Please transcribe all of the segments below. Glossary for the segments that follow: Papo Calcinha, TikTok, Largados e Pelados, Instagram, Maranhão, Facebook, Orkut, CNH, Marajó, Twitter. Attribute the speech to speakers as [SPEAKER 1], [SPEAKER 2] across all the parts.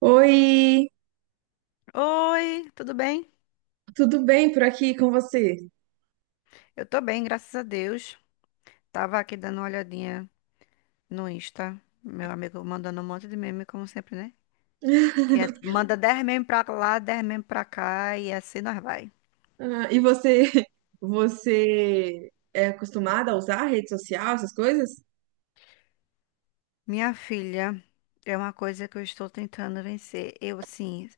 [SPEAKER 1] Oi,
[SPEAKER 2] Oi, tudo bem?
[SPEAKER 1] tudo bem por aqui com você?
[SPEAKER 2] Eu tô bem, graças a Deus. Tava aqui dando uma olhadinha no Insta, meu amigo mandando um monte de meme, como sempre, né? Que é, manda 10 meme pra lá, 10 meme pra cá e assim nós vai.
[SPEAKER 1] Ah, e você, você é acostumada a usar rede social, essas coisas?
[SPEAKER 2] Minha filha, é uma coisa que eu estou tentando vencer. Eu, assim,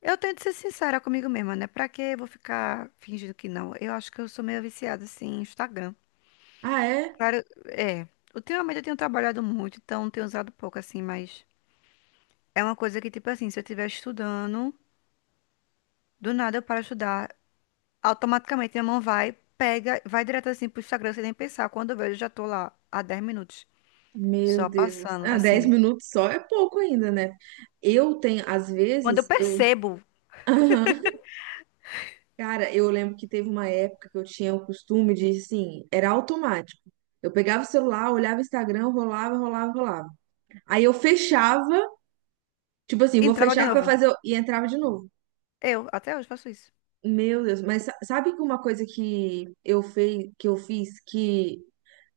[SPEAKER 2] eu tento ser sincera comigo mesma, né? Pra que eu vou ficar fingindo que não? Eu acho que eu sou meio viciada, assim, em Instagram.
[SPEAKER 1] Ah, é?
[SPEAKER 2] Claro, é. Ultimamente eu tenho trabalhado muito, então tenho usado pouco, assim, mas é uma coisa que, tipo assim, se eu estiver estudando, do nada eu paro de estudar, automaticamente minha mão vai, pega, vai direto assim pro Instagram sem nem pensar. Quando eu vejo, eu já tô lá há 10 minutos,
[SPEAKER 1] Meu
[SPEAKER 2] só
[SPEAKER 1] Deus.
[SPEAKER 2] passando,
[SPEAKER 1] Ah, dez
[SPEAKER 2] assim.
[SPEAKER 1] minutos só é pouco ainda, né? Eu tenho, às
[SPEAKER 2] Quando eu
[SPEAKER 1] vezes, eu...
[SPEAKER 2] percebo,
[SPEAKER 1] Aham. Cara, eu lembro que teve uma época que eu tinha o costume de, assim, era automático. Eu pegava o celular, olhava o Instagram, rolava, rolava, rolava. Aí eu fechava, tipo assim, vou
[SPEAKER 2] entrava de
[SPEAKER 1] fechar pra
[SPEAKER 2] novo.
[SPEAKER 1] fazer... E entrava de novo.
[SPEAKER 2] Eu, até hoje, faço isso.
[SPEAKER 1] Meu Deus, mas sabe que uma coisa que eu fiz que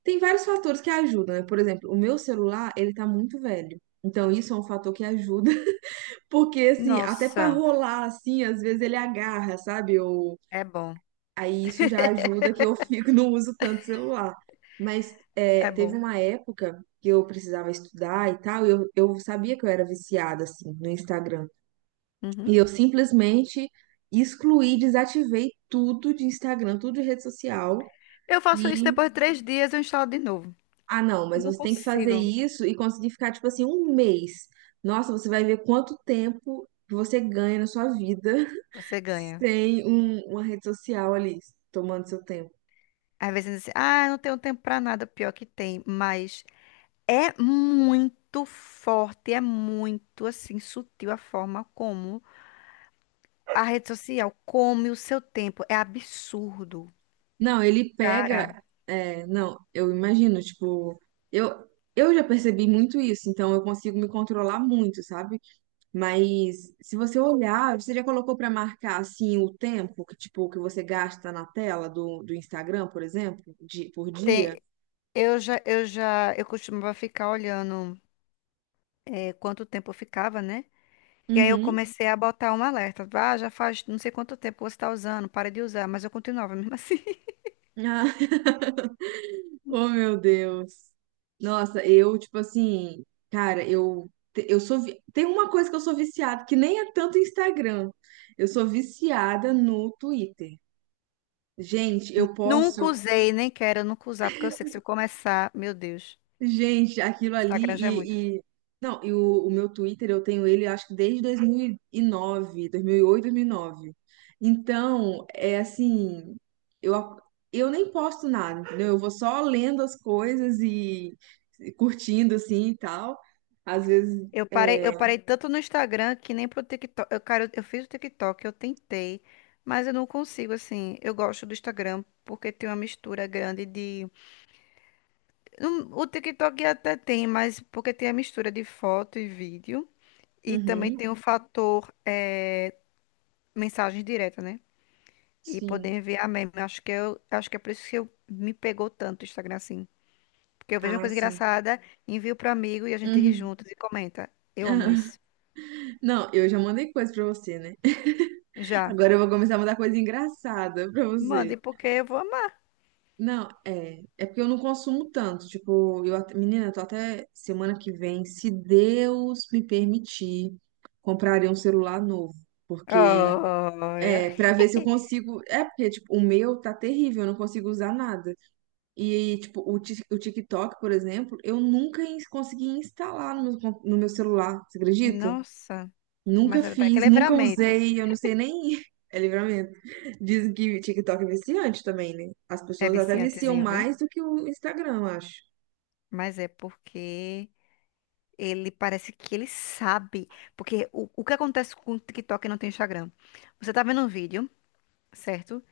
[SPEAKER 1] tem vários fatores que ajudam, né? Por exemplo, o meu celular, ele tá muito velho. Então isso é um fator que ajuda, porque assim, até pra
[SPEAKER 2] Nossa,
[SPEAKER 1] rolar assim, às vezes ele agarra, sabe? Eu...
[SPEAKER 2] é bom,
[SPEAKER 1] Aí isso já ajuda que eu fico não uso tanto celular. Mas é,
[SPEAKER 2] é
[SPEAKER 1] teve
[SPEAKER 2] bom.
[SPEAKER 1] uma época que eu precisava estudar e tal, e eu sabia que eu era viciada assim no Instagram.
[SPEAKER 2] Uhum.
[SPEAKER 1] E eu simplesmente excluí, desativei tudo de Instagram, tudo de rede social.
[SPEAKER 2] Eu faço isso
[SPEAKER 1] E,
[SPEAKER 2] depois de 3 dias, eu instalo de novo.
[SPEAKER 1] ah, não,
[SPEAKER 2] Eu
[SPEAKER 1] mas
[SPEAKER 2] não
[SPEAKER 1] você tem que fazer
[SPEAKER 2] consigo.
[SPEAKER 1] isso e conseguir ficar, tipo assim, um mês. Nossa, você vai ver quanto tempo que você ganha na sua vida
[SPEAKER 2] Você ganha.
[SPEAKER 1] sem uma rede social ali, tomando seu tempo.
[SPEAKER 2] Às vezes, assim, ah, eu não tenho tempo pra nada. Pior que tem, mas é muito forte, é muito assim sutil a forma como a rede social come o seu tempo. É absurdo,
[SPEAKER 1] Não, ele
[SPEAKER 2] cara.
[SPEAKER 1] pega. É, não, eu imagino, tipo, eu, eu já percebi muito isso, então eu consigo me controlar muito, sabe? Mas se você olhar, você já colocou para marcar assim o tempo que tipo que você gasta na tela do Instagram, por exemplo, de, por
[SPEAKER 2] Tem,
[SPEAKER 1] dia?
[SPEAKER 2] eu já, eu costumava ficar olhando é, quanto tempo eu ficava, né? E aí eu
[SPEAKER 1] Uhum.
[SPEAKER 2] comecei a botar um alerta. Ah, já faz não sei quanto tempo você está usando, para de usar. Mas eu continuava mesmo assim.
[SPEAKER 1] Ah, oh meu Deus. Nossa, eu tipo assim, cara, tem uma coisa que eu sou viciada, que nem é tanto Instagram. Eu sou viciada no Twitter. Gente, eu
[SPEAKER 2] Nunca
[SPEAKER 1] posso
[SPEAKER 2] usei, nem quero nunca usar, porque eu sei que se eu começar, meu Deus,
[SPEAKER 1] Gente, aquilo ali
[SPEAKER 2] Instagram já é muito.
[SPEAKER 1] e, e- não, e o meu Twitter eu tenho ele acho que desde dois mil e nove, oito, 2009. Então, é assim, eu a- eu nem posto nada, entendeu? Eu vou só lendo as coisas e curtindo assim e tal. Às vezes,
[SPEAKER 2] Eu parei tanto no Instagram que nem pro TikTok. Eu, cara, eu fiz o TikTok, eu tentei, mas eu não consigo, assim. Eu gosto do Instagram porque tem uma mistura grande de. O TikTok até tem, mas porque tem a mistura de foto e vídeo. E também
[SPEAKER 1] uhum,
[SPEAKER 2] tem o fator mensagem direta, né? E poder
[SPEAKER 1] sim.
[SPEAKER 2] enviar meme. Acho que eu, acho que é por isso que eu, me pegou tanto o Instagram assim. Porque eu vejo uma
[SPEAKER 1] Ah,
[SPEAKER 2] coisa
[SPEAKER 1] sim.
[SPEAKER 2] engraçada, envio pro amigo e a gente ri
[SPEAKER 1] Uhum.
[SPEAKER 2] juntos e comenta. Eu amo isso.
[SPEAKER 1] Não, eu já mandei coisa pra você, né?
[SPEAKER 2] Já.
[SPEAKER 1] Agora eu vou começar a mandar coisa engraçada pra você.
[SPEAKER 2] Mande, porque eu vou.
[SPEAKER 1] Não, é. É porque eu não consumo tanto. Tipo, menina, eu tô até semana que vem, se Deus me permitir, comprarei um celular novo. Porque,
[SPEAKER 2] Olha.
[SPEAKER 1] é, pra ver se eu consigo. É, porque, tipo, o, meu tá terrível, eu não consigo usar nada. E, tipo, o TikTok, por exemplo, eu nunca consegui instalar no meu celular, você acredita?
[SPEAKER 2] Nossa,
[SPEAKER 1] Nunca
[SPEAKER 2] mas é que
[SPEAKER 1] fiz, nunca
[SPEAKER 2] Livramento
[SPEAKER 1] usei, eu não sei nem. É livramento. Dizem que TikTok é viciante também, né? As
[SPEAKER 2] é
[SPEAKER 1] pessoas até viciam
[SPEAKER 2] viciantezinho, viu?
[SPEAKER 1] mais do que o Instagram, eu acho.
[SPEAKER 2] Mas é porque ele parece que ele sabe. Porque o que acontece com o TikTok e não tem Instagram? Você tá vendo um vídeo, certo?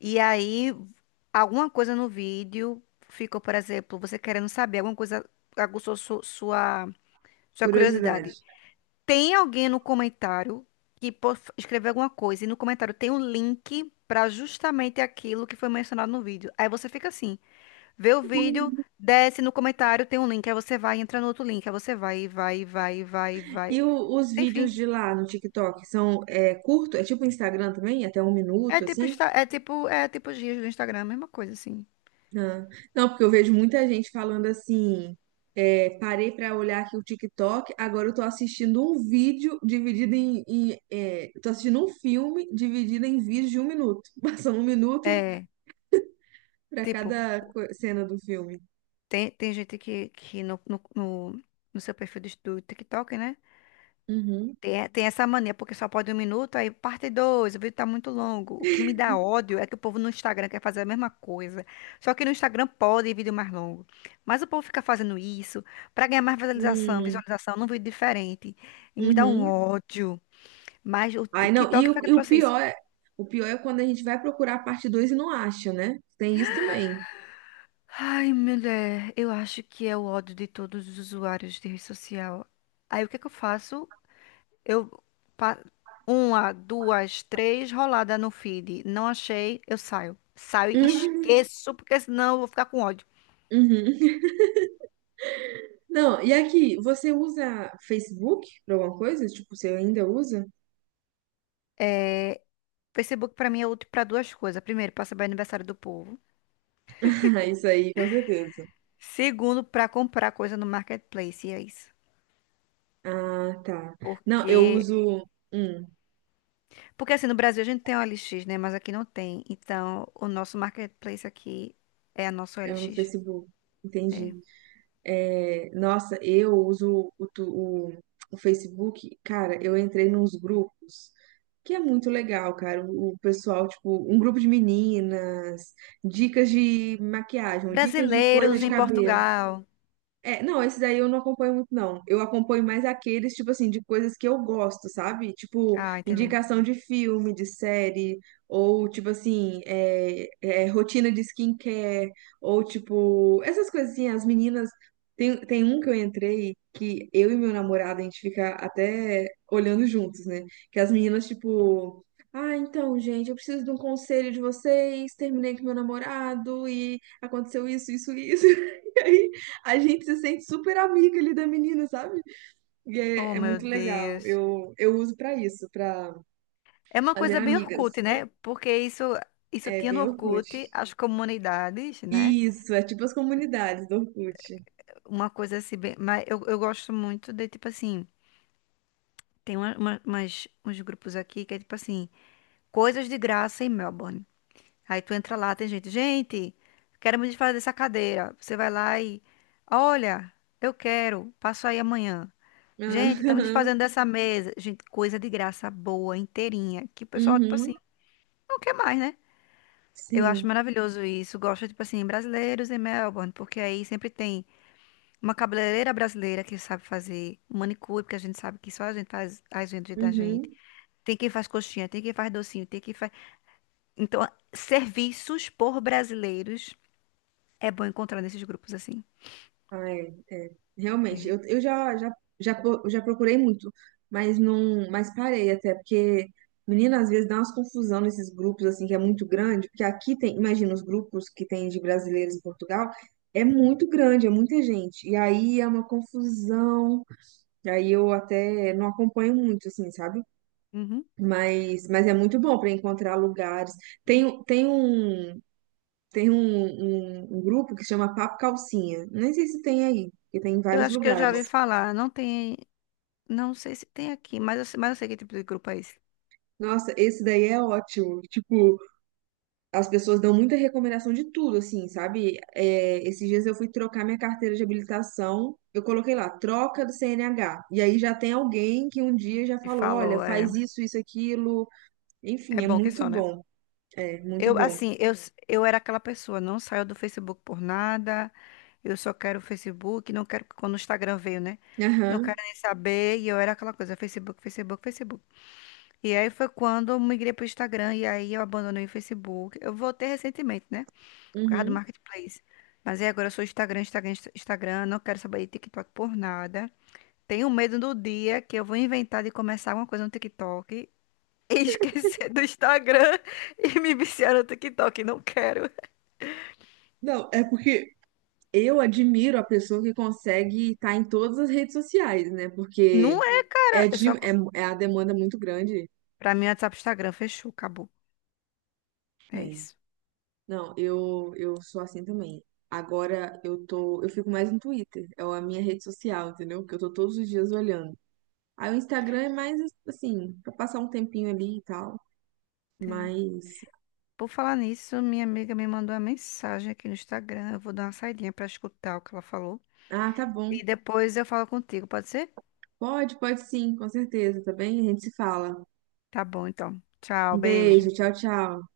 [SPEAKER 2] E aí, alguma coisa no vídeo ficou, por exemplo, você querendo saber, alguma coisa aguçou sua
[SPEAKER 1] Curiosidade.
[SPEAKER 2] curiosidade. Tem alguém no comentário que possa escrever alguma coisa e no comentário tem um link para justamente aquilo que foi mencionado no vídeo. Aí você fica assim, vê o vídeo, desce no comentário, tem um link, aí você vai, entra no outro link, aí você vai, e vai, e vai, e vai, e
[SPEAKER 1] E
[SPEAKER 2] vai.
[SPEAKER 1] os
[SPEAKER 2] Enfim,
[SPEAKER 1] vídeos de lá no TikTok são curto? É tipo Instagram também? Até um
[SPEAKER 2] é
[SPEAKER 1] minuto,
[SPEAKER 2] tipo,
[SPEAKER 1] assim?
[SPEAKER 2] É tipo, é tipo os dias do Instagram, a mesma coisa assim.
[SPEAKER 1] Ah, não, porque eu vejo muita gente falando assim. É, parei pra olhar aqui o TikTok, agora eu tô assistindo um vídeo dividido em eu tô assistindo um filme dividido em vídeos de um minuto. Passando um minuto
[SPEAKER 2] É,
[SPEAKER 1] pra
[SPEAKER 2] tipo,
[SPEAKER 1] cada cena do filme.
[SPEAKER 2] tem, tem gente que no, no seu perfil do do TikTok, né?
[SPEAKER 1] Uhum.
[SPEAKER 2] Tem, tem essa mania, porque só pode um minuto, aí parte dois, o vídeo tá muito longo. O que me dá ódio é que o povo no Instagram quer fazer a mesma coisa. Só que no Instagram pode vídeo mais longo. Mas o povo fica fazendo isso pra ganhar mais visualização,
[SPEAKER 1] Hum,
[SPEAKER 2] visualização num vídeo diferente. E me dá um
[SPEAKER 1] uhum.
[SPEAKER 2] ódio. Mas o
[SPEAKER 1] Ai, não, e
[SPEAKER 2] TikTok
[SPEAKER 1] o,
[SPEAKER 2] foi que
[SPEAKER 1] e o
[SPEAKER 2] trouxe isso.
[SPEAKER 1] pior é, o pior é quando a gente vai procurar a parte 2 e não acha, né? Tem isso também.
[SPEAKER 2] Ai, mulher, eu acho que é o ódio de todos os usuários de rede social. Aí o que é que eu faço? Eu pa- uma, duas, três rolada no feed. Não achei, eu saio. Saio e
[SPEAKER 1] Uhum.
[SPEAKER 2] esqueço, porque senão eu vou ficar com ódio.
[SPEAKER 1] Uhum. Não, e aqui, você usa Facebook pra alguma coisa? Tipo, você ainda usa?
[SPEAKER 2] Facebook pra mim é útil pra duas coisas. Primeiro, pra saber aniversário do povo.
[SPEAKER 1] Ah, isso aí, com certeza.
[SPEAKER 2] Segundo, pra comprar coisa no marketplace, e é isso.
[SPEAKER 1] Ah, tá. Não, eu
[SPEAKER 2] Porque
[SPEAKER 1] uso. Hum,
[SPEAKER 2] porque assim no Brasil a gente tem o OLX, né, mas aqui não tem. Então, o nosso marketplace aqui é a nossa
[SPEAKER 1] é no
[SPEAKER 2] OLX.
[SPEAKER 1] Facebook.
[SPEAKER 2] É.
[SPEAKER 1] Entendi. É, nossa, eu uso o, o Facebook, cara, eu entrei nos grupos, que é muito legal, cara. O pessoal, tipo, um grupo de meninas, dicas de maquiagem, dicas de coisa
[SPEAKER 2] Brasileiros
[SPEAKER 1] de
[SPEAKER 2] em
[SPEAKER 1] cabelo.
[SPEAKER 2] Portugal.
[SPEAKER 1] É, não, esse daí eu não acompanho muito, não. Eu acompanho mais aqueles, tipo assim, de coisas que eu gosto, sabe? Tipo,
[SPEAKER 2] Ah, entendi.
[SPEAKER 1] indicação de filme, de série, ou tipo assim, rotina de skincare, ou tipo, essas coisas assim, as meninas. Tem um que eu entrei que eu e meu namorado, a gente fica até olhando juntos, né? Que as meninas, tipo. Ah, então, gente, eu preciso de um conselho de vocês. Terminei com meu namorado e aconteceu isso, isso, isso. a gente se sente super amiga ali da menina, sabe? E
[SPEAKER 2] Oh,
[SPEAKER 1] é
[SPEAKER 2] meu
[SPEAKER 1] muito legal.
[SPEAKER 2] Deus.
[SPEAKER 1] Eu uso pra isso, pra
[SPEAKER 2] É uma
[SPEAKER 1] fazer
[SPEAKER 2] coisa bem Orkut,
[SPEAKER 1] amigas.
[SPEAKER 2] né? Porque isso
[SPEAKER 1] É
[SPEAKER 2] tinha no
[SPEAKER 1] bem Orkut.
[SPEAKER 2] Orkut, as comunidades, né?
[SPEAKER 1] Isso, é tipo as comunidades do Orkut.
[SPEAKER 2] Uma coisa assim, bem... mas eu gosto muito de, tipo assim, tem uns grupos aqui que é tipo assim, coisas de graça em Melbourne. Aí tu entra lá, tem gente, gente, quero me desfazer dessa cadeira. Você vai lá e, olha, eu quero, passo aí amanhã.
[SPEAKER 1] Ah,
[SPEAKER 2] Gente, estamos desfazendo dessa mesa. Gente, coisa de graça boa, inteirinha, que o pessoal, tipo assim,
[SPEAKER 1] uhum,
[SPEAKER 2] não quer mais, né? Eu
[SPEAKER 1] sim.
[SPEAKER 2] acho maravilhoso isso. Gosto, tipo assim, brasileiros em Melbourne, porque aí sempre tem uma cabeleireira brasileira que sabe fazer manicure, porque a gente sabe que só a gente faz as vendas da gente.
[SPEAKER 1] Uhum.
[SPEAKER 2] Tem quem faz coxinha, tem quem faz docinho, tem quem faz. Então, serviços por brasileiros é bom encontrar nesses grupos assim.
[SPEAKER 1] Ah, é, é. Realmente,
[SPEAKER 2] É.
[SPEAKER 1] eu já procurei muito, mas não, mas parei até, porque, menina, às vezes dá umas confusão nesses grupos, assim, que é muito grande, porque aqui tem, imagina, os grupos que tem de brasileiros em Portugal, é muito grande, é muita gente, e aí é uma confusão, e aí eu até não acompanho muito, assim, sabe?
[SPEAKER 2] Uhum.
[SPEAKER 1] Mas é muito bom para encontrar lugares. Tem, tem um, tem um grupo que chama Papo Calcinha. Nem sei se tem aí, porque tem em
[SPEAKER 2] Eu
[SPEAKER 1] vários
[SPEAKER 2] acho que eu já ouvi
[SPEAKER 1] lugares.
[SPEAKER 2] falar. Não tem. Não sei se tem aqui, mas eu sei que tipo de grupo é esse.
[SPEAKER 1] Nossa, esse daí é ótimo. Tipo, as pessoas dão muita recomendação de tudo, assim, sabe? É, esses dias eu fui trocar minha carteira de habilitação. Eu coloquei lá, troca do CNH. E aí já tem alguém que um dia já
[SPEAKER 2] E
[SPEAKER 1] falou: olha,
[SPEAKER 2] falou, é,
[SPEAKER 1] faz isso, isso, aquilo.
[SPEAKER 2] é
[SPEAKER 1] Enfim, é
[SPEAKER 2] bom que
[SPEAKER 1] muito
[SPEAKER 2] só, né?
[SPEAKER 1] bom. É, muito
[SPEAKER 2] Eu,
[SPEAKER 1] bom.
[SPEAKER 2] assim, eu era aquela pessoa, não saio do Facebook por nada, eu só quero o Facebook, não quero, quando o Instagram veio, né? Não quero
[SPEAKER 1] Aham,
[SPEAKER 2] nem saber, e eu era aquela coisa, Facebook, Facebook, Facebook. E aí foi quando eu migrei pro Instagram, e aí eu abandonei o Facebook. Eu voltei recentemente, né? Por causa do
[SPEAKER 1] uhum.
[SPEAKER 2] Marketplace. Mas aí agora eu sou Instagram, Instagram, Instagram, não quero saber de TikTok por nada. Tenho medo do dia que eu vou inventar de começar alguma coisa no TikTok e esquecer do Instagram e me viciar no TikTok. Não quero.
[SPEAKER 1] Não, é porque eu admiro a pessoa que consegue estar em todas as redes sociais, né? Porque
[SPEAKER 2] Não é, cara.
[SPEAKER 1] É,
[SPEAKER 2] Eu
[SPEAKER 1] de,
[SPEAKER 2] só...
[SPEAKER 1] é, é a demanda muito grande.
[SPEAKER 2] Pra mim, WhatsApp, Instagram, fechou, acabou. É
[SPEAKER 1] É.
[SPEAKER 2] isso.
[SPEAKER 1] Não, eu sou assim também. Agora eu fico mais no Twitter, é a minha rede social, entendeu? Porque eu tô todos os dias olhando. Aí o Instagram é mais assim, pra passar um tempinho ali e tal.
[SPEAKER 2] É.
[SPEAKER 1] Mas,
[SPEAKER 2] Por falar nisso, minha amiga me mandou uma mensagem aqui no Instagram. Eu vou dar uma saidinha pra escutar o que ela falou.
[SPEAKER 1] ah, tá bom.
[SPEAKER 2] E depois eu falo contigo, pode ser?
[SPEAKER 1] Pode, pode sim, com certeza, tá bem? A gente se fala.
[SPEAKER 2] Tá bom, então. Tchau,
[SPEAKER 1] Um
[SPEAKER 2] beijo.
[SPEAKER 1] beijo, tchau, tchau.